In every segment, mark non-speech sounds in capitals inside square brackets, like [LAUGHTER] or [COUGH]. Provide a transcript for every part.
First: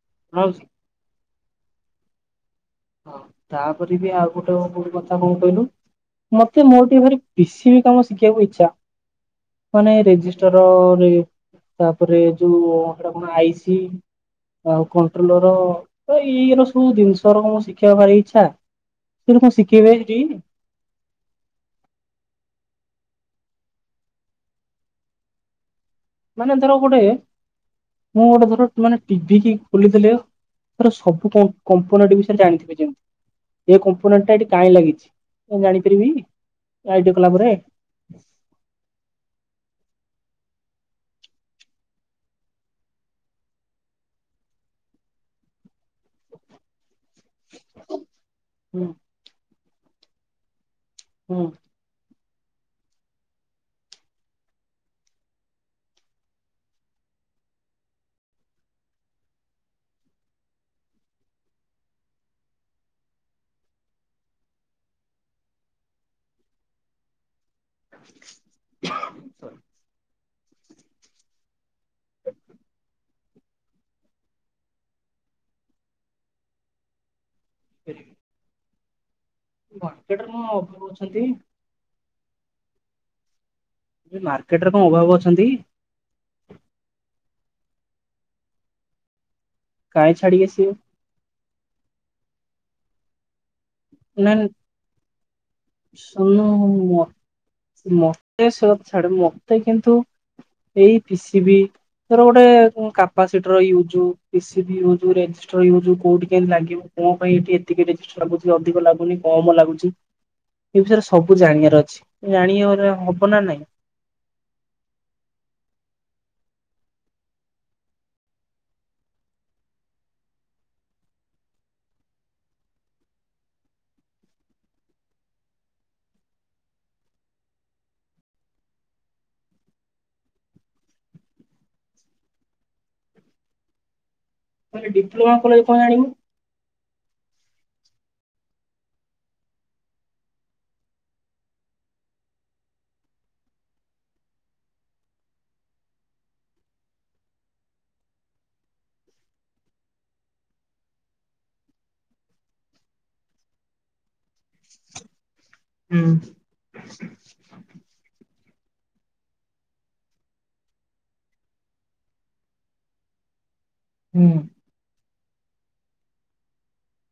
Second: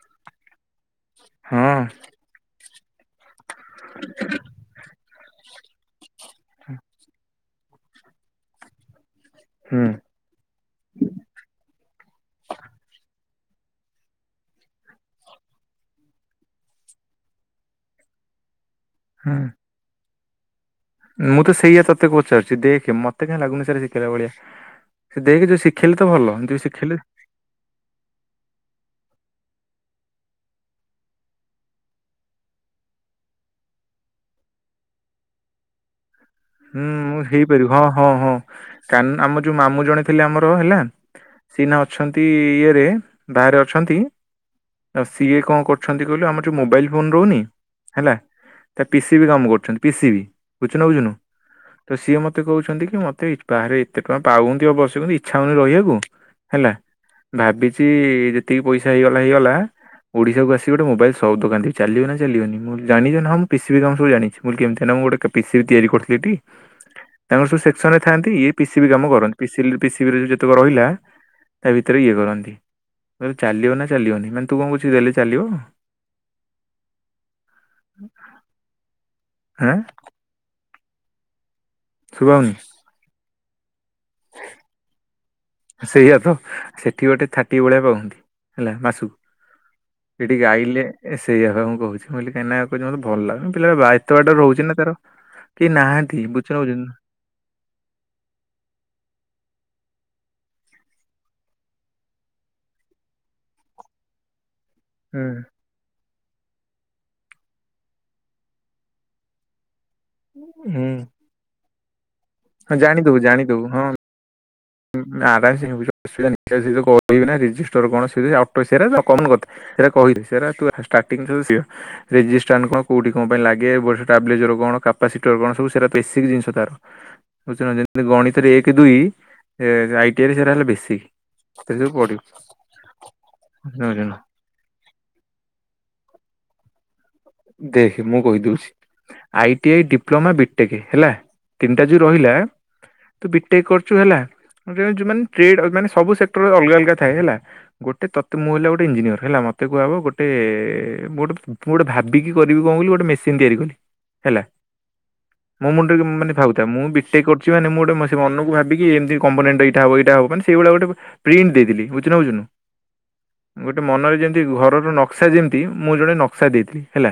[INAUDIBLE] ହଁ। ହଁ ତାପରେ ବି ଆଉ ଗୋଟେ କୋଟ କଥା କଣ କହିଲୁ ମତେ ମୋର ଟିକେ ଭାରି ବେଶି ତମ ଶିଖିବାକୁ ଇଚ୍ଛା ହୁଁ ମାନେ ରେଜିଷ୍ଟର ରେ ତାପରେ ଯୋଉ ହେଇଟା କଣ ଆଇସି? ଆଉ କଣ୍ଟ୍ରୋଲ ର ଏଇରା ସବୁ ଜିନିଷ ର ଶିଖିବା ଭାରି ଇଛା! କିନ୍ତୁ ହୁଁ କଣ ଶିଖେଇବେ ସେଠି? ମୁଁ ତ ସେଇୟା ତତେ ପଚାରୁଛି। ଦେଖେ ମତେ କାଁ ଲାଗୁନି ସେରା ଶିଖେଇଲା ଭଳିଆ। ସେ ଦେଖ ଯୋଉ ଶି ମାନେ ଧର ଗୋଟେ, ମୁଁ ଗୋଟେ ଧର ମାନେ ଟିଭି କି ବୁଲିଦେଲେ, ତର ସବୁ କମ୍-କମ୍ପନୀଟି ବିଷୟରେ ଜାଣିଥିବେ ଯେମତି। ଏ କମ୍ପୋନେଣ୍ଟ ଟା ଏଠି କାଇଁ ଲାଗିଛି କ ଜାଣିପାରିବି-ଇ? ହୁଁ, ମୁଁ ହେଇପାରିବି ହଁ, ହଁ, ହଁ କାନ୍ ଆମ ଯୋଉ ମାମୁଁ ଜଣେ ଥିଲେ। ଆମର ହେଲା ସିହ୍ନା ଅଛନ୍ତି-ଇ ଇଏରେ ବାହାରେ ଅଛନ୍ତି। ଆଉ ସିଏ କଁ କରଛନ୍ତି କହିଲୁ? ଆମର ଯୋଉ ମୋବାଇଲ ଫୋନ ରହୁନି ହେଲା, ତା ହୁଁ ପିସିବି କାମ କରୁଛନ୍ତି ପିସିବି ବୁଚୁ ନା ବୁଝୁନୁ? ହୁଁ ତ ସିଏ ମତ୍ ମତେ କହୁଛନ୍ତି କି ମତେ ଇ-ବାହାରେ ଏତେ ଟଙ୍କା ପାଉଅନ୍ତି ଅବଶ୍ କିନ୍ତୁ ଇଚ୍ଛା ହଉନି ରହିବାକୁ, ହେଲା। ଭାବିଚି-ଇ ଯେତିକି ପଇସା ହେଇଗଲା ହେଇଗଲା ଓଡିଶାକୁ ଆସି ଗୋଟେ ମୋବାଇଲ ସପ ଦୋକାନ ଦେବି ଚାଲିବ ନା ଚାଲିବନି ମୁଁ ଜାନିଚନାଁ ମୁଁ ପିି ସି ବି କାମ ସବୁ ଜାଣିଛି ମୁଁ କିଲ୍ କେମତି ନା ମୁଁ ଗୋଟେ କ ପିସିବି ତିଆରି କରୁଥିଲି ଟି! ତାଙ୍କର ସବୁ ସେକ୍ସନ ରେ ଥାଆନ୍ତି। ଇଏ ପିିସିବି କାମ କରନ୍ତି ପିି ସିଲ୍ ପିସିବି ରେ ଯେତକ ରହିଲା! ତା ଭିତରେ ଇଏ କରନ୍ତି। ଚାଲିବ ନା ଚାଲିବନି ମାନେ ତୁ କଁ କହୁଚୁ ଦେଲେ ଚାଲିବ-ଅ। ହାଁ ମାର୍କେଟରେ କଣ ଅବୁ ଅଛନ୍ତି-ଇ? ଶୁବାଉନି ଏ ମାର୍କେଟରେ କଣ ଅଭାବୁ ଅଛନ୍ତି? ସେଇଆ ତ ସେଠି ଗୋଟେ ଥାଟି ଭଳିଆ ପାଉହନ୍ତି। ହେଲା କାହିଁ ମାସୁକୁ। ଏଠି ଛାଡିକି ସିଏ ଗାଇଲେ ଏ-ସେଇଆ ପା ମୁଁ କହୁଛି, ମୁଁ କହିଲି କାହିଁନା ଯମା ଭଲ ଲାଗୁନି। ପିଲାଟା ବା ଏତ ବାଟ ରହୁଛି ନା! ତାର କିଏ ନାହାନ୍ତି? ବୁଝୁଛ ନା ବୁଝୁନ୍ ମୋତେ ସୋ ଛାଡେ, ମୋତେ କିନ୍ତୁ ଥୁ ଏଇ ପିସିବିି ତର ଗୋଟେ-ଏ କାପାସିଟିର ୟୁଜୁ ପିସି ଟିଭି ୟୁଜୁ, ହୁଁ। ରେଜିଷ୍ଟ୍ରର ୟୁଜୁ କୋଉଠି କେମ୍ ଲାଗିବ କଁ ପାଇଁ ଏଠି ଏତିକି ରେଜିଷ୍ଟ୍ର ଲାଗୁଛି? କି ଅଧିକ ଲାଗୁନି, କମ ଲାଗୁଚି, ଏ ହୁଁ ବିଷୟରେ ସବୁ ଜାଣିଆର ଅଛି। ହଁ, ଜାଣିବାର ଜାଣିଦବୁ, ହବ ନା ନାଇଁ ଜାଣିଦବୁ ହଁ। [UNINTELLIGIBLE] କହିଦେ ସେରା ତୁ ଷ୍ଟାର୍ଟିଂ [UNINTELLIGIBLE] ରେଜିଷ୍ଟ୍ରାନ କଁ କୋଉଠି କଁ ପାଇଁ ଲାଗେ ବସ୍ ଷ୍ଟାବ୍ଲେଜର କଣ? କାପାସିଟର କଣ ସବୁ ସେରା ବେସିକ ଜିନିଷ ତାର। ବୁଝୁଚନା ଯେମତି, ଗଣିତରେ ଏକ ଦୁଇ-ଇ ଏ ଆଇ ଟି ଆଇ ରେ ସେରା ହେଲା ବେସି। ସେରା ସବୁ ପଡିବ ଜାଣୁଚନା। କଇଲେ ଡିପ୍ଲୋମା କଲେ କଣ ଆଣିବୁ? ଦେଖେ ମୁଁ କହିଦଉଛି। I T I, diploma, BTech ହେଲା ତିନିଟା ଯୋଉ ରହିଲା ତୁ ବିଟେକ କରୁଚୁ ହେଲା। ଯ-ଯଉ ମାନେ ଟ୍ରେଡ ମାନେ ସବୁ ସେକ୍ଟରରେ ଅଲଗା ଅଲଗା ଥାଏ ହେଲା, ଗୋଟେ ତତେ ମୁଁ ହେଲା ଗୋଟେ ଇଞ୍ଜିନିୟର ହେଲା, ମତ୍ ମତେ କୁହାବ ଗୋଟେ-ଏ ମୁଁ-ଗୋଟେ ମୁ-ଗୋଟେ ଭାବ୍ ବିକି କରିବି କଁ କଇଲୁ, ଗୋଟେ ମେସିନ୍ ତିଆରି କଲି ହେଲା। ମୋ ହୁଁ ମୁଣ୍ଡରେ ମାନେ ଭାବୁଥା ମୁଁ ବିଟେକ କରୁଛି ମାନେ ମୁଁ ଗୋଟେ ମସେ ମନକୁ ଭାବି ଏମିତି କମ୍ବୋନେଣ୍ଟ ଏଇଟା ହବ ଏଇଟା ହବ ମାନେ ସେଇଭଳା ଗୋଟେ ପ୍ରିଣ୍ଟ ଦେଇଥିଲି ବୁୁୁଚୁନା ବୁଝୁନୁ। ଗୋଟେ ମନରେ ହୁଁ ଯେମିତି ଘରର ନକ୍ସା ଯେମିତି ମୁଁ ଜଣେ ନକ୍ସା ଦେଇଥିଲି। ହେଲା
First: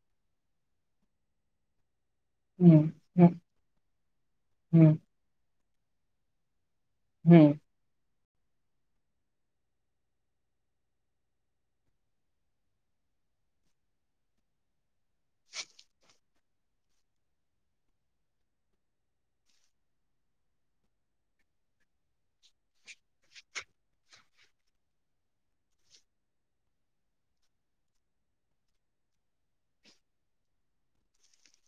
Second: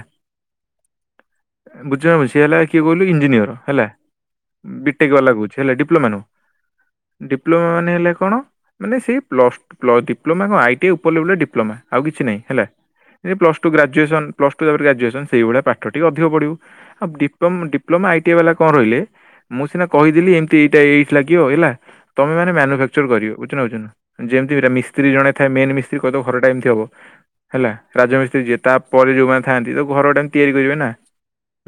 ବୁ [UNINTELLIGIBLE] ସିଏ ହେଲା ହୁଁ କିଏ କହିଲୁ ହୁଁ ଇଞ୍ଜିନିୟର ହେଲା, ହୁଁ ବିଟେକ ଆଲା କଉଚି ହେଲା ଡିପ୍ଲୋମା ନୁଁଅ। ହୁଁ ଡିପ୍ଲୋମା ମାନେ ହେଲେ କଣ? ମାନେ ସେଇ ପ୍ଲସ୍-ପ୍ଲ ଡିପ୍ଲମା କଁ ଆଇ ଟି ଆଇ ଉପ ଲେବଲେ ଡିପ୍ଲମା ଆଉ କିଛି ନାଇଁ ହେଲା। ଏ plus two graduation plus two ତାପରେ ଗ୍ରଜୁଏସନ୍ ସେଇଭଳିଆ ପାଠଟିିକେ ଅଧିକ ପଢିବ, ଆଉ ଡିପ୍ଲୋମ୍ ଡିପ୍ଲମା ଆଇ ଟି ଆ ବାଲା କଁ ରହିଲେ? ମୁଁ ସିନା କହିଥିଲି ଏମତି ଏଇଟା ଏ-ଏଇିଠ୍ ଲାଗିବ ହେଲା, ତମେ ମାନେ ମ୍ୟାନୁଫାକ୍ଚର କରିବ ବୁଚନା ବୁଝୁନା। ଯେମତି ମିରା ମିସ୍ତ୍ରୀ ଜଣେ ଥାଏ ମେନ୍ ମିସ୍ତ୍ରୀ କହିଦବ୍ ଘରଟା ଏମିତି ହବ ହେଲା ରାଜମିସ୍ତ୍ରୀ ଯିଏ ତା ପରେ ଯଉମାନେ ଥାଆନ୍ତି ତ ଘରଡା ତିଆରି କରିବେ ନା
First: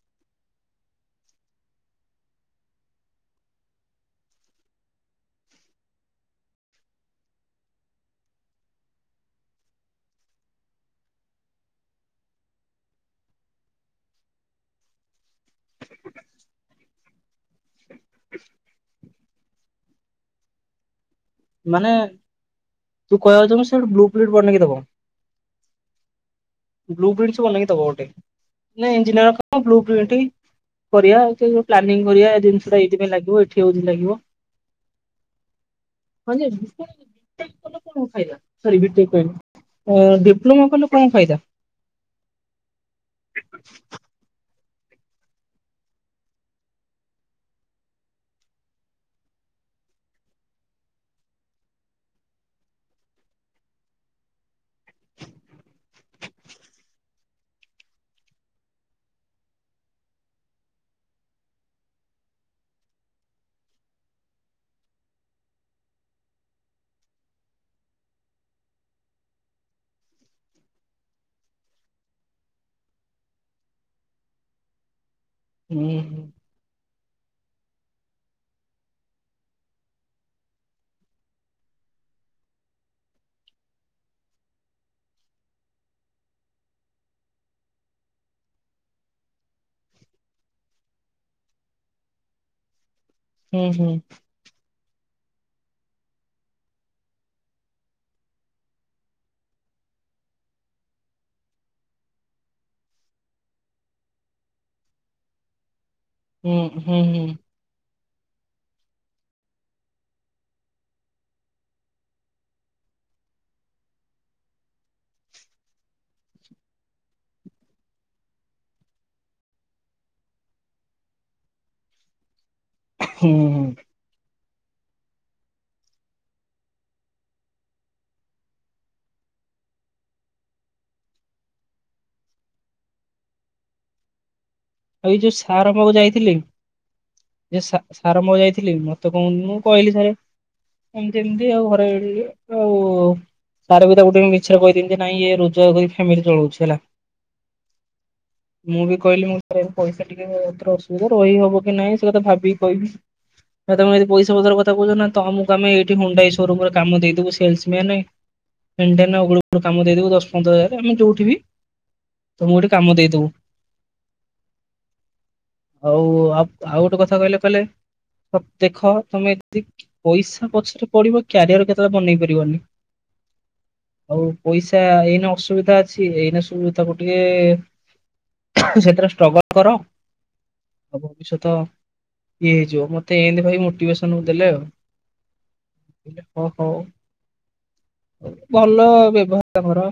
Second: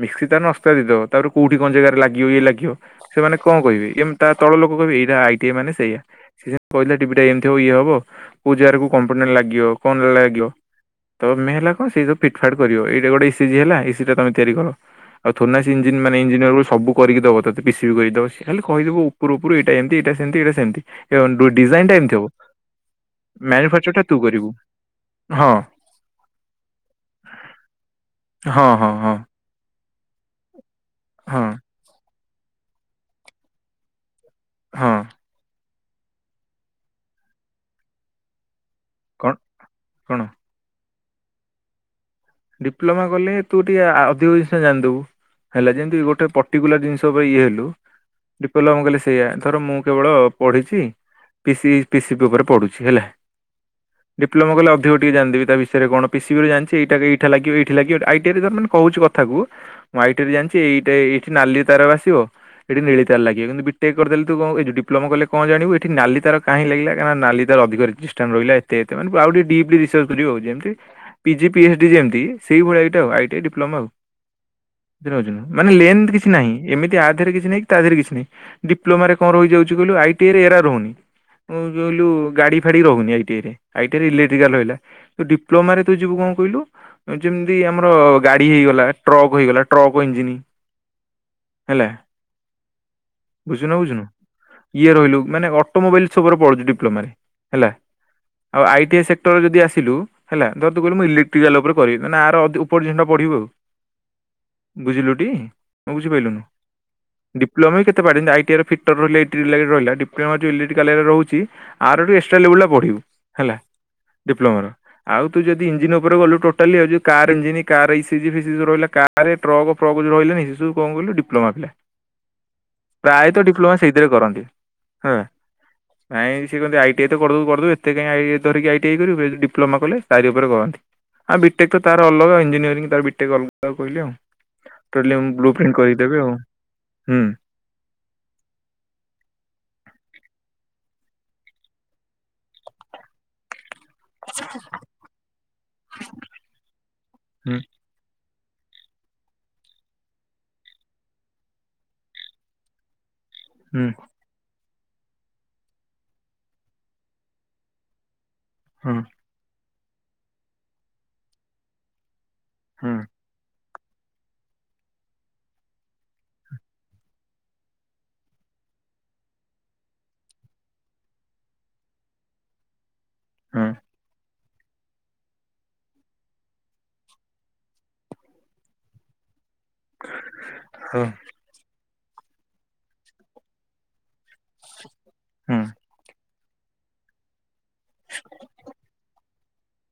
ମିସ୍କି ତା ନସ୍କା ଦେଦବ ତାପରେ କୋଉଠି କଁ ଜେଗାରେ ଲାଗିବ ଇଏ ଲାଗିବ ସେମାନେ କଁ କହିବେ ୟେମ୍ ତା ତଳ ଲୋକ୍ ମୁଁ କହିବି, ଏରା ଆଇ ଟି ଆଇ ମାନେ ସେଇଆ। ସେ ସେମିତି କହିଲା ଟିଭି ଟା ଏମିତି ହେବ ଇଏ ହବ। କଉ ଜାଗାରେ କଉ କମ୍ପୋନେଟ ଲାଗିବ? କଣ ଲାଗିବ? ତ ମେହେଲା କଣ ସେଇ ଯ ଫିଟ୍ ଫାଟ୍ କରିବ। ଏଇଟା ଗୋଟେ ଇସିଜି ହେଲା ଇସି ଟା ତମେ ତିଆରି କଲ। ଆଉ ଥୋଡ଼ି ନା ସେ ଇଞ୍ଜିନ ମାନେ ଇନ୍ ଇଞ୍ଜିନିଅର କୁ ସବୁ କରିକି ଦବ ତତେ ପିସିପି କରିକି ଦବ। ସେ ଖାଲି କହିଦବ ଉପରୁ ଉପରୁ ଏଇଟା ଏମିତି, ଏଇଟା ସେମିତି, ଏଇଟା ସେମିତି। ଏ ଅନ୍ ଡୁଡିଜାଇନ ମାନେ ଟା ଏମିତି ହେବ। ତୁ କହିବାକୁ ଚାହୁଁଛୁ ସେ ମ୍ୟାନୁଫେକ୍ଚର ଟା ବ୍ଲୁ ତୁ ପ୍ରିଣ୍ଟ କରିବୁ। ବନେଇକି ଦବ ହଁ। ବ୍ଲୁ ପ୍ରିଣ୍ଟ ସେ ବନେଇକି ଦବ ଗୋଟେ। ହଁ ହଁ ନା ହଁ ଇଞ୍ଜିନିଅରଙ୍କ ବ୍ଲୁ ପ୍ରିଣ୍ଟି ହଁ କରିବାଉ ପ୍ଲାନିଂ କରିବା ଜିନିଷଟା ଏଇଥିପାଇଁ ଲାଗିବ। ଏଠି ହଉଚି ଲାଗିବ। ହଁ। ହଁ ଯେ ଡିପ୍ଲୋମା କଲେ। କଣ କଣ କଣ ଫାଇଦା ଡିପ୍ଲୋମା କଲେ ତୁ ଟିକେ ଆ ଅଧିକ ଜାଣିଦବୁ ହେଲା ଯେମତି ଗୋଟେ ପର୍ଟିକୁଲାର ଜିନିଷ ପାଇଁ ଇଏ ହେଲୁ। ଡିପ୍ଲୋମା କଇଲେ ସେଇଆ ଏଥର ମୁଁ କେବଳ ପଢିଛି। ପିସି ପିସି ପି ଉପରେ ପଡୁଛି ହେଲା। ଡିପ୍ଲୋମା କଲେ ଅଧିକ ଟିକେ ଜାଣି ଦେବି ତା ବିଷରେ କଣ ପିି ସି ବି ଜାଣିଛି ଏଇଟା ବି [UNINTELLIGIBLE] [UNINTELLIGIBLE] ତାର ଅଧିକ ଡିଷ୍ଟାନ୍ସ ରହିଲା ଏତେ ଏତେ ମାନେ ଆଉ ଟିକେ ଡିପ୍ଲି ରିସର୍ଚ୍ଚ କରିବୁ ଯେମିତି ପି ଜି ପି ଏ ଯେମିତି ସେଇ ଭଳିଆ ଏଇଟା ଆଇଟି ଡିପ୍ଲୋମା ଆଉ ମାନେ ହୁଁ ଲେନ୍ଥ କିଛି ନାହିଁ ଏମିତି ଆଦ ରେ କିଛି ନାହିଁ କି? ତା ଦେହରେ କିଛି ନାହିଁ ଡିପ୍ଲୋମାରେ କଣ ରହିଯାଉଛି କହିଲୁ ଆଇଟିରେ ଏରା ରହୁନି କହିଲୁ ଗାଡି ଫାଡି ରହୁନି ଆଇଟି ଆଇ ରେ ଆଇଟି ଆଇରେ ଇଲେକ୍ଟ୍ରିକାଲ ରହିଲା ତୁ ଡିପ୍ଲୋମାରେ ତୁ ଯିବୁ କଣ କହିଲୁ? ଯେମିତି ଆମର ଗାଡି ହେଇଗଲା ଟ୍ରକ୍ ହେଇଗଲା ଟ୍ରକ୍ ଇଞ୍ଜିନ୍ ହେଲା ହୁଁ ବୁଝୁଚୁ ନା ହୁଁ ବୁଝୁନୁ ଇଏ ରହିଲୁ ମାନେ ଅଟୋମୋବାଇଲସ ଉପରେ ପଡୁଛି ଡିପ୍ଲୋମା ହେଲା। ଆଉ ଆଇଟି ଆଇ ସେକ୍ଟରରେ ଯଦି ଆସିଲୁ ହେଲା ତ ତୁ କହିବୁ ମୁ ଇଲେ ଟ୍ରିକାଲ ଉପରେ କରିବି ମାନେ ଆର ଉପର ଜିନ ଟା ପଢିବୁ ବୁଝିଲୁ ଟି ନା ବୁଝିପାଇଲୁନୁ ହୁଁ ହୁଁ ହୁଁ ଡିପ୍ଲମା କେତେ ପର୍ଯନ୍ତ [UNINTELLIGIBLE] ହେଲା ଡିପ୍ଲମା ର ଆଉ ତୁ ଯଦି ଇଞ୍ଜ [UNINTELLIGIBLE] ଡିପ୍ଲମା ପିଲା ହୁଁ ପ୍ରାୟତଃ ହୁଁ ଡିପ୍ଲୋମା ସେଇଥିରେ କରନ୍ତି ନାଇଁ ସେ କହନ୍ତି ଆଇଟି ଆଇ ତ କରିଦବୁ କରିଦେବୁ ଏତେ କାଇଁ ଆଇ ଧରିକି ଆଇଟି ଆଇ କରିବୁ ଡିପ୍ଲୋମା କଲେ ତାରି ଉପରେ କରନ୍ତି। ଆଉ ବିଟେକ୍ ତାର ଅଲଗା ଇଞ୍ଜିନିୟରିଂ ତାର ବିଟେକ୍ ଅଲଗା କହିଲି ଆଉ। ଏ ଟୋଟାଲି ଯୋଉ ବ୍ଲୁ ସାରଙ୍କ ପ୍ରିଣ୍ଟ ପାଖକୁ କରିକି ଦେବେ ଯାଇଥିଲି। ଆଉ। ହୁଁ ଯେ ସା ସାର ମ ଯାଇଥିଲି ମତେ କହୁ ମୁଁ କହିଲି ସାରେ ଏମିତି ଏମିତି ଆଉ ଘରେ ସାର ବି ତା ଗୋଟେ ମିଛରେ କହିଦନ୍ତି ନାଇଁ ଇ ରୋଜଗାର କରି ଫ୍ୟାମିଲି ଚଳଉଛି ହେଲା। ହୁଁ ମୁଁ ବି କହିଲି ମୁଁ ପଇସା ଟିକେରେ ଅସୁବିଧା ରହିହବ କି ନାହିଁ ସେ କଥା ଭାବିକି କହିବି। ତମେ ହୁଁ ଏମିତି ପଇସା ପତ୍ର ହୁଁ କଥା। [UNINTELLIGIBLE] କାମ ଦେଇଦବୁ ଦଶ ପନ୍ଦର ହଜାର ଆମେ ଯୋଉଠି ବି ତମକୁ ଗୋଟେ କାମ ଦେଇଦବୁ [INAUDIBLE] ଆଉ ଆ ଆଉ ଗୋଟେ କଥା କହିଲେ କହିଲେ। ଦେଖ ତମେ ଏମିତି ପଇସା ପଛରେ ପଡିବ କ୍ୟାରିଅର କେତେବେଳେ ବନେଇ ପାରିବନି। ହୁଁ। ଆଉ ପଇସା ଏଇନେ ଅସୁବିଧା ଅଛି ଏଇନେ ସୁବିଧା ତାକୁ ଟିକେ ସେଥିରେ ଷ୍ଟ୍ରଗଲ କର ହୁଁ ଭବିଷ୍ୟତ ଇଏ ହେଇଯିବ ମତେ ଏମତି କହି ମୋଟିଭେ ଦେଲେ ଆଉ ହୁଁ। ହ ହ ଭଲ ବ୍ୟବହାର କର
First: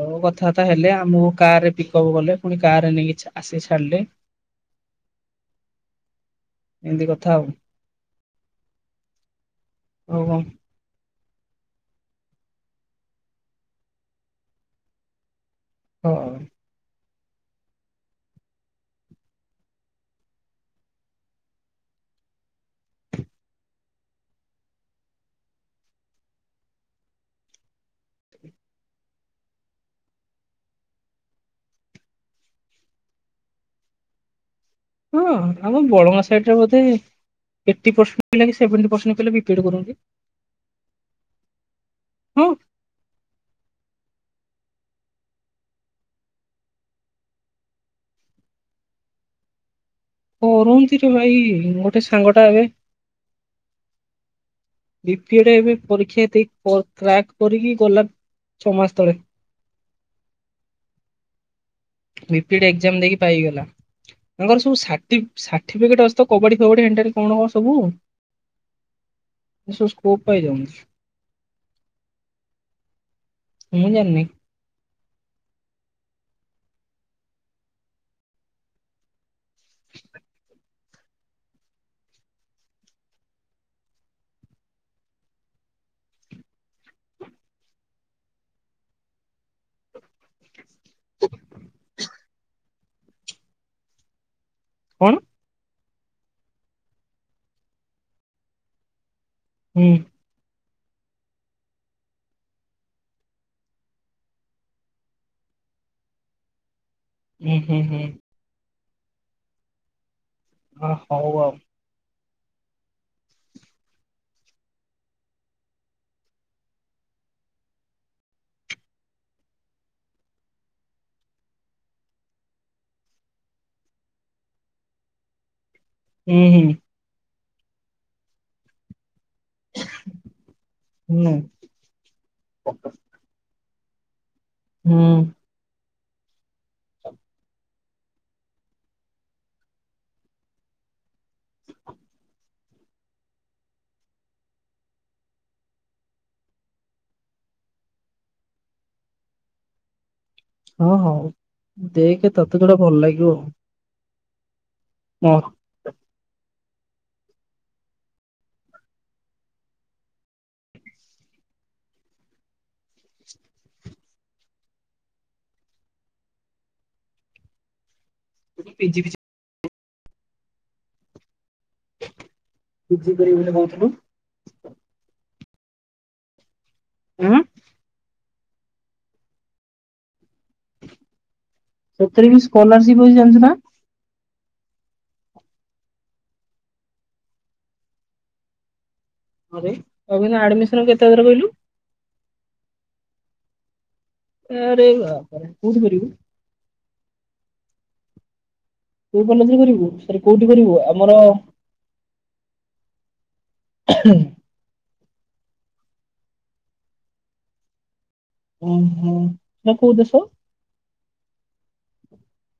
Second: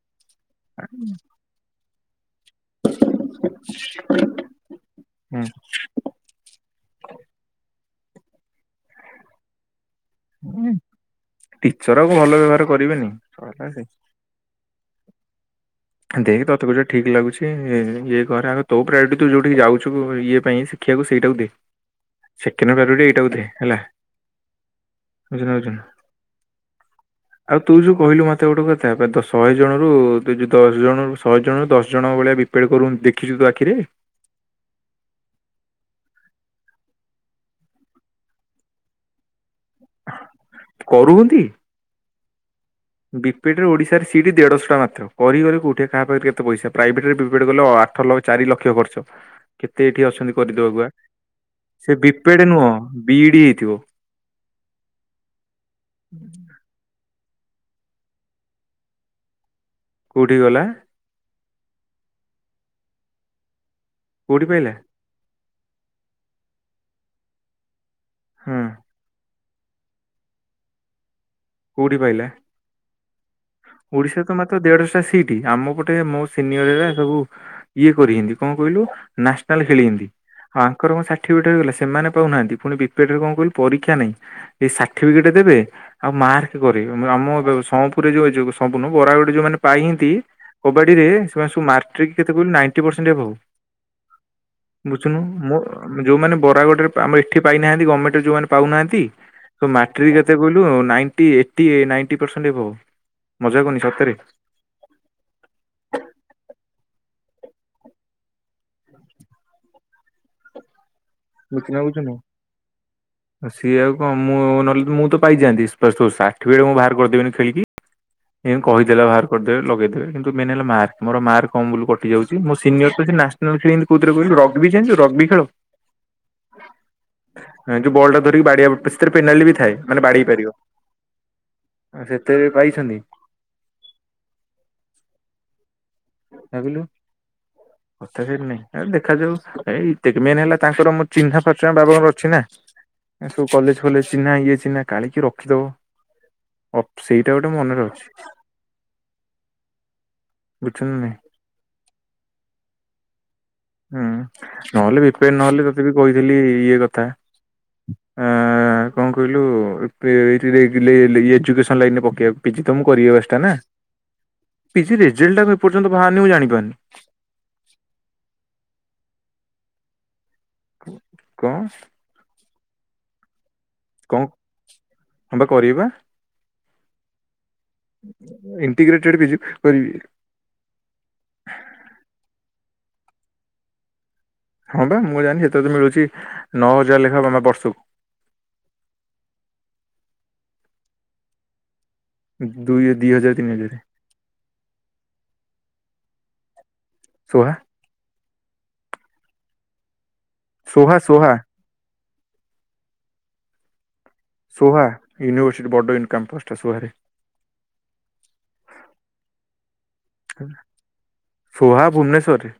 ଆ କଥାବାର୍ତ୍ତା ହେଲେ ଆମକୁ କାର ରେ ପିକଅପ୍ କଲେ ପୁଣି କାର ରେ ନେଇକି ଆସି ଛାଡିଲେ ହୁଁ ଏମିତି କଥା ହଉ ଓ। ହୁଁ, ଟିଚର ଆକୁ ଭଲ ବ୍ୟବହାର କରିବେନିିଲ ସେ କଣ ଦେଖି ତତେ କିଛ ଠିକ ଲାଗୁଛି। ଇଏ ଘରେ ଆଗ ତୋ ପ୍ରାୟ ତୁ ଯୋଉଠିକି ଯାଉଛୁ ଇଏ ପାଇଁ ଶିଖିବାକୁ ସେଇଟାକୁ ଦେ ସେକେଣ୍ଡ ଏଇଟା ବୋଧେ ହେଲା ବୁନ ବଛୁନ ଆଉ ତୁ ଯୋଉ କହିଲୁ ମତେ ଗୋଟେ କଥା ଶହେ ଜଣ ରୁ ତୁ ଯଦି ଦଶ ଜଣରୁ ଶହେ ଜଣରୁ ଦଶ ଜଣଙ୍କ ଭଳିଆ ବିପେଡ଼୍ କରୁ ଦେଖିଛୁ ତୁ ଆଖିରେ? ହଁ ଆମ ବଳଙ୍ଗା ସାଇଡରେ ବୋଧେ ଏଟି କି ସେଭେନ୍ତି ପରସେଣ୍ଟ ପିଲା ବିପିଏଡ କରନ୍ତି କରୁ ହନ୍ତି? ହଁ ବିପେଡ ଓଡିଶାରେ ସିଟ୍ ଦେଢ଼ଶହ ଟା ମାତ୍ର କରି କରି କଉଠି କାହା ପାଖରେ କେତେ ପଇସ ପ୍ରାଇଭେଟରେ ବିପେଡ କଲେ ଅ ଆଠ ଲକ୍ଷ ଚାରି ଲକ୍ଷ ଖର୍ଚ୍ଚ କେ ଏତେ ଏଇଠି ଅଛନ୍ତି କରିଦବାକୁ ବା କରନ୍ତି ରେ ଭାଇ ସେ ଗୋଟେ ସାଙ୍ଗଟା ବିପେଡେ ଏବେ ନୁହଁ ବି ଡି ହେଇଥିବ। ବିପିଏଡ୍ ଏବେ ପରୀକ୍ଷା ଦେଇକି ପ କ୍ରାକ୍ କରିକି ଗଲା ଛଅ ମାସ ତଳେ। କୋଉଠି କି ଗଲେ? ବିପିଏଡ୍ ଏକ୍ସାମ ଦେଇକି ପାଇଗଲା କୋଉଠି ତାଙ୍କର ପାଇଲା ସବୁ ସାର୍ଟି ଫିକେଟ୍ ଅଛି ତ କବାଡି ଫବାଡି ଏଣ୍ଟାର କଣ କଣ ସବୁ ହଁ। ଏ ସବୁ ସ୍କୋପ ପାଉଯାଉନି। କୋଉଠ ପାଇଲା ମୁଁ ଜାଣିନି ଓଡିଶାରେ ତ ମାତ୍ର ଦେଢଶ ସି ଟ୍ ଆମ ପଟେ ମୋ ସିନିୟର ସବୁ ଇଏ କରିକିନ୍ତି କଣ କହିଲୁ ନ୍ୟାସନାଲ ଖେଳିଚନ୍ତି। ଆଙ୍କର କଣ ସାର୍ଟିଫିକଟ ହେଇଗଲା। ସେମାନେ ପାଉନାହାନ୍ତି ଫୁଣି ବିପିଏଡ୍ ରେ କଣ କହିଲୁ ପରୀକ୍ଷା ନାହିଁ। ଏଇ ସାର୍ଟିଫିକେଟ ଦେବେ ଆଉ ମାର୍କ କରିବେ ମୋ ଆମ ଏ ସମ୍ପୁରରେ ଯୋଉ ଏ ଯୋଉ ସମ୍ପୂର୍ଣ ବରାଗୁଡ ଯୋଉମାନେ ପାଇହିନ୍ତି କବାଡିରେ ସେମାନେ ସବୁ ମାଟ୍ରିକରେ କେତେ କହିଲୁ ନାଇଣ୍ଟି ପରସେଣ୍ଟ ଏଭବ। କଣ ବୁଝୁନୁ ମୁଁ ମୁଁ ଯୋଉମାନେ ବରାଗୁଡିରେ ପା ଆମ ଏଠି ପାଇନାହାନ୍ତି ଗମେଣ୍ଟରେ ଯୋଉମାନେ ପାଉନାହାନ୍ତି। ତୁ ହୁଁ ମାଟ୍ରିକ କେତେ କହିଲୁ ନାଇଣ୍ଟ, ଏଇଟି ଏ ନାଇଣ୍ଟି ପରସେଣ୍ଟ ଏଭବ ମଜା କରୁନି ସତରେ। [INAUDIBLE] ହୁଁ ହୁଁ ହୁଁ। ହ। ହଉ [UNINTELLIGIBLE] ଆଉ ଗୋଛି ନାଗୁଚନ୍ତି। ସିଏ ଆଉ କଣ ମୁଁ ନହେଲେ ମୁଁ ତ ପାଇଯାଆନ୍ତି। [UNINTELLIGIBLE] ସାର୍ଟିଫିକେଟ ମୁଁ ବାହାର କରିଦେବିନି ଖେଳିକି। ଏମିତି କହିଦେଲେ ବାହାର କରିଦେବେ ଲଗେଇଦେବେ କିନ୍ତୁ ମେନ୍ ହେଲା ମାର୍କ ମୋର ମାର୍କ କମ୍ ବୁଲୁ କଟି ଯାଉଚି। ମୋ ସିନିୟର ତେ ସେ ନ୍ୟାସନାଲ ଖେଳନ୍ତି କୋଉଥିରେ କହିଲୁ ରଗବି ଜାଣିଚୁ ରଗବି ଖେଳ? ହୁଁ ହୁଁ ଯୋଉ ବଲ ଟା ଧରିକି [UNINTELLIGIBLE] ଫିନାଇଲ ବି ଥାଏ ମାନେ ବାଡ ହେଇ ପାରିବ ହୁଁ ଆ ସେତେ ପାଇଛନ୍ତି। ହୁଁ। ଏଗଲୁ। କଥା ସେଠୀ ନାଇଁ ଦେଖାଯାଉ ଏ ମେନ୍ ହେଲା ତାଙ୍କର ମୁଁ ଚିହ୍ନା ପରିଚୟ ବାବାଙ୍କର ଅଛି ନା। ଏ ସବୁ କଲେଜ ଗଲେ ଚିହ୍ନା ଇଏ ଚିହ୍ନା କାଳେ କିଏ ରଖିଦବ। ଅ ସେଇଟା ଗୋଟେ ମନେରେ ଅଛି। ବୁଝୁଚୁ ହଁ ନା ହଁ ନାଇଁ। ଦେଖେ ତୋତେ ଯଟା ଭଲ ଲାଗିବ ଆଉ। ହୁଁ ନହେଲେ ବିପିଏନ୍ ମୋର ନହେଲେ ତତେ ବିି କହିଥିଲି ଇଏ କଥା। ଆ କଣ କହିଲୁ ଏ ଏ ଏଜୁକେସନ ଲାଇନରେ ପକେଇବା ପାଇଁ। ତମକୁ [UNINTELLIGIBLE] ନା। ପିଜି ରେଜଲ୍ଟ ଟା ମୁଁ ଏପର୍ଯ୍ୟନ୍ତ ବାହାରିନି ମୁଁ ଜାଣିପାରୁନି। ପିଜିଫିଜି। କଣ? କିଛି କରିବ ବୋଲି କହୁ- କଣ ହ ବା କରିବି ପା। ଉହୁଁ। ଇଣ୍ଟିଗ୍ରେଟେଡ ପିଜି କରିବି। ସେଥିରେ ବି ସ୍କଲାରସିପ ଅଛି ଜାଣିଛୁ ନା। ହଁ ବା ମୁଁ ଜାଣିଛି ସେତେ ତ ମିଳୁଛି ନଅ ହଜାର ଲେଖାଏ ନହେଲେ ବର୍ଷକୁ [UNINTELLIGIBLE] ଆଡମିସନ କେତେ ହଜାରେ କହିଲୁ? ଦୁଇ ଦି ହଜାର ତିନି ହଜାର ଆରେ ବାପରେ କୋଉଠି କରିବୁ? ସୁୁହା କୋଉ କଲେଜ୍ ରେ କରିବୁ ସରି କୋଉଠି କରିବୁ ସୋହା ଆମର ସୋହା [INAUDIBLE] ସୋହା ୟୁନିଭର୍ସିଟି ବଡ଼ କ୍ୟାମ୍ପସଟା ସୋହାରେ ଓ ହୋ ସେଟା କୋଉ ଦେଶ? ସୋହା ଭୁବନେଶ୍୍ୱରରେ।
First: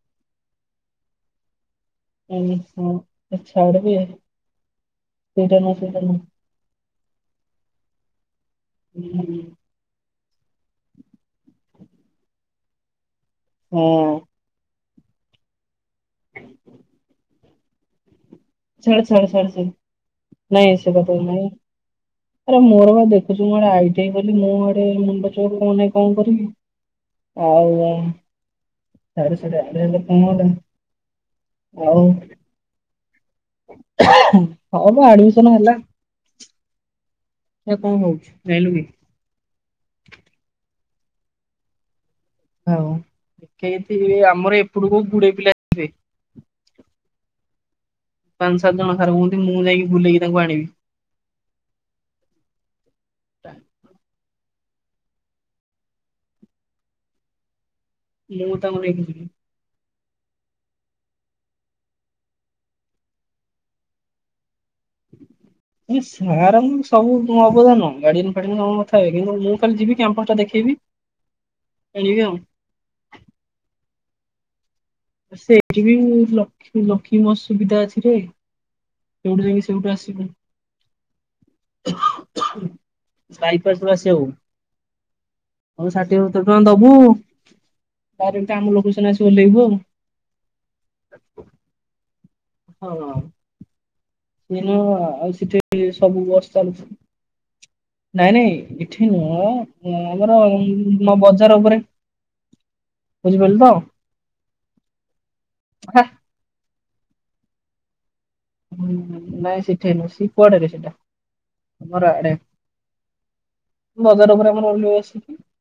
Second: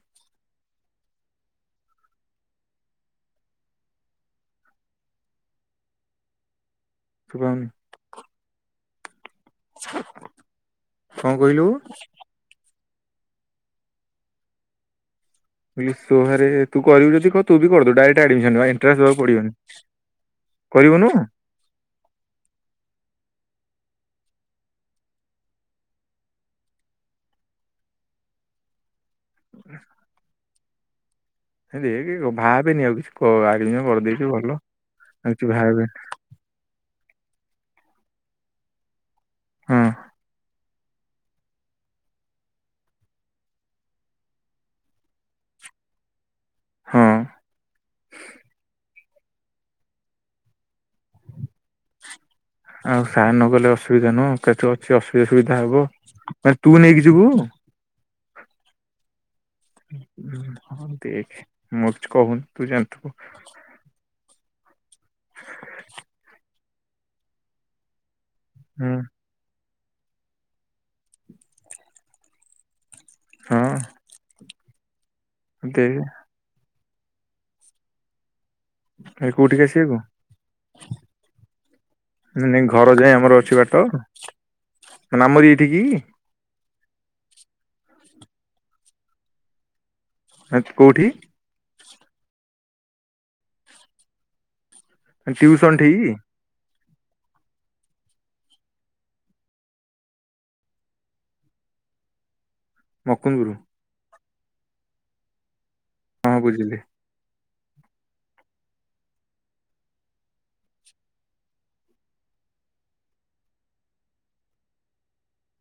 ହ ହ ଛାଡ ବି ସେଇଟା ନା ସେଇଟ ନା ସୁଭମ୍ ହୁ ହୁଁ କଣ କହିଲୁ? ହୁଁ ସୋହା ରେ ତୁ କରିବୁ ଯଦି କହ ତୁ ବି କରିଦବୁ ଡାଇରେକ୍ଟ ଆଡମିସନ ଏଣ୍ଟ୍ରାନ୍ସ ଛାଡ଼ ଦବାକୁ ଛାଡ଼ ଛାଡ଼ ପଡିବନି ଛାଡ଼ ନାଇଁ ସେ କରିବୁନୁ କଥା ନାହି। ଆରେ ମୋର ବା ଦେଖୁଛୁ ମୁଁଗୋଟେ ଆଇଟି ଆଇ କଲି ମୁଁ ଆଡେ ମୁଣ୍ଡ ଚଉକ କଣ ନାହିଁ କଣ କରିବି? ଆଉ [UNINTELLIGIBLE] ହେ ଆଉ ଦେଖେ ଭାବେନି ଆଉ କିଛି। କ ଆଡମିସନ୍ କରିଦେଇଛୁ ଭଲ ହଁ ବା ଆଉ ଆଡମିସନ କିଛି ଭାବେ ସେ କଣ ହଉଛି ଯାଇଁଲୁକି। ହଁ ହଉ ଦେଖଏଠି ଆମର ଏପଟକୁ ଗୁଡେ ପିଲାଯିବେ। ହଁ ପାଞ୍ଚ ସାତ ଜଣ ସାର୍ କହୁଛନ୍ତି ମୁଁ ଯାଇକି ବୁଲେଇକି ତାଙ୍କୁ ଆଣିବି। ଆଉ ସାର୍ ନଗଲେ ଅସୁବିଧା ନୁହଁ କେତେ କି ଅସୁବିଧା ସୁବିଧା ହବ ମାନେ ତୁ ନେଇକି ଯିବୁ? ମୁଁ ତାଙ୍କୁ ନେଇକି ଯିବି। [UNINTELLIGIBLE] ଦେଖେ ମୁ କିଛି କହୁନି ତୁ ଜାଣିଥିବୁ। ସାରଙ୍କର ସବୁ ଅବଦାନ ଗାଡିଆନ ଫାଡିଆନ୍ ହୁଁ କଥା ହୁଏ କିନ୍ତୁ ମୁଁ କାଲି ଯିବି କ୍ୟାମ୍ପସ ଟା ଦେଖେଇବି [INAUDIBLE] ଖେଳିବି ଆଉ ହଁ ସେଠି ବି ଦେଖେ ଲକ୍ଷ୍ମୀ ଲକ୍ଷ୍ମୀ ବସ୍ ସୁବିଧା ଅଛି ରେ ସେଉଠି ଯାଇକି ସେଉଠୁ ଆସିବୁ। ନାଇ ଘର ଯାଏ ଆମର ଅଛି ବାଇପାସ ବାଟ। ରୁ ଆସିବାକୁ ନାମର ଏଇଠି କି? ହୁ ଡାଇରେକ୍ଟ ଆମ ଲୋକେସନରେ ଆସିକି ଓଲ୍ହେଇବୁ ଆଉ! ଆଚ୍ କୋଉଠି? ହଁ ହ ଆଉ ସେଠି ଟିଉସନ ଏମତି ଠି ସବୁ ବସ୍ ଚାଲୁଛି। ନାଇଁ ନାଇଁ ଏଠି ନୁହଁ ଆମର ବଜାର ଉପରେ ବୁଝି ମକୁନ୍ଦପୁର ପାରିଲୁ ତ। ହଁ ବୁଝିଲି। ହୁଁ ନାଇଁ ଶିଖେ ମୁଁ ସିପଡରେ ସେଟା ଘର ଆଡେ। ବଜାର ଉପରେ ଆମେ ରହିଲୁ ଆସିକି।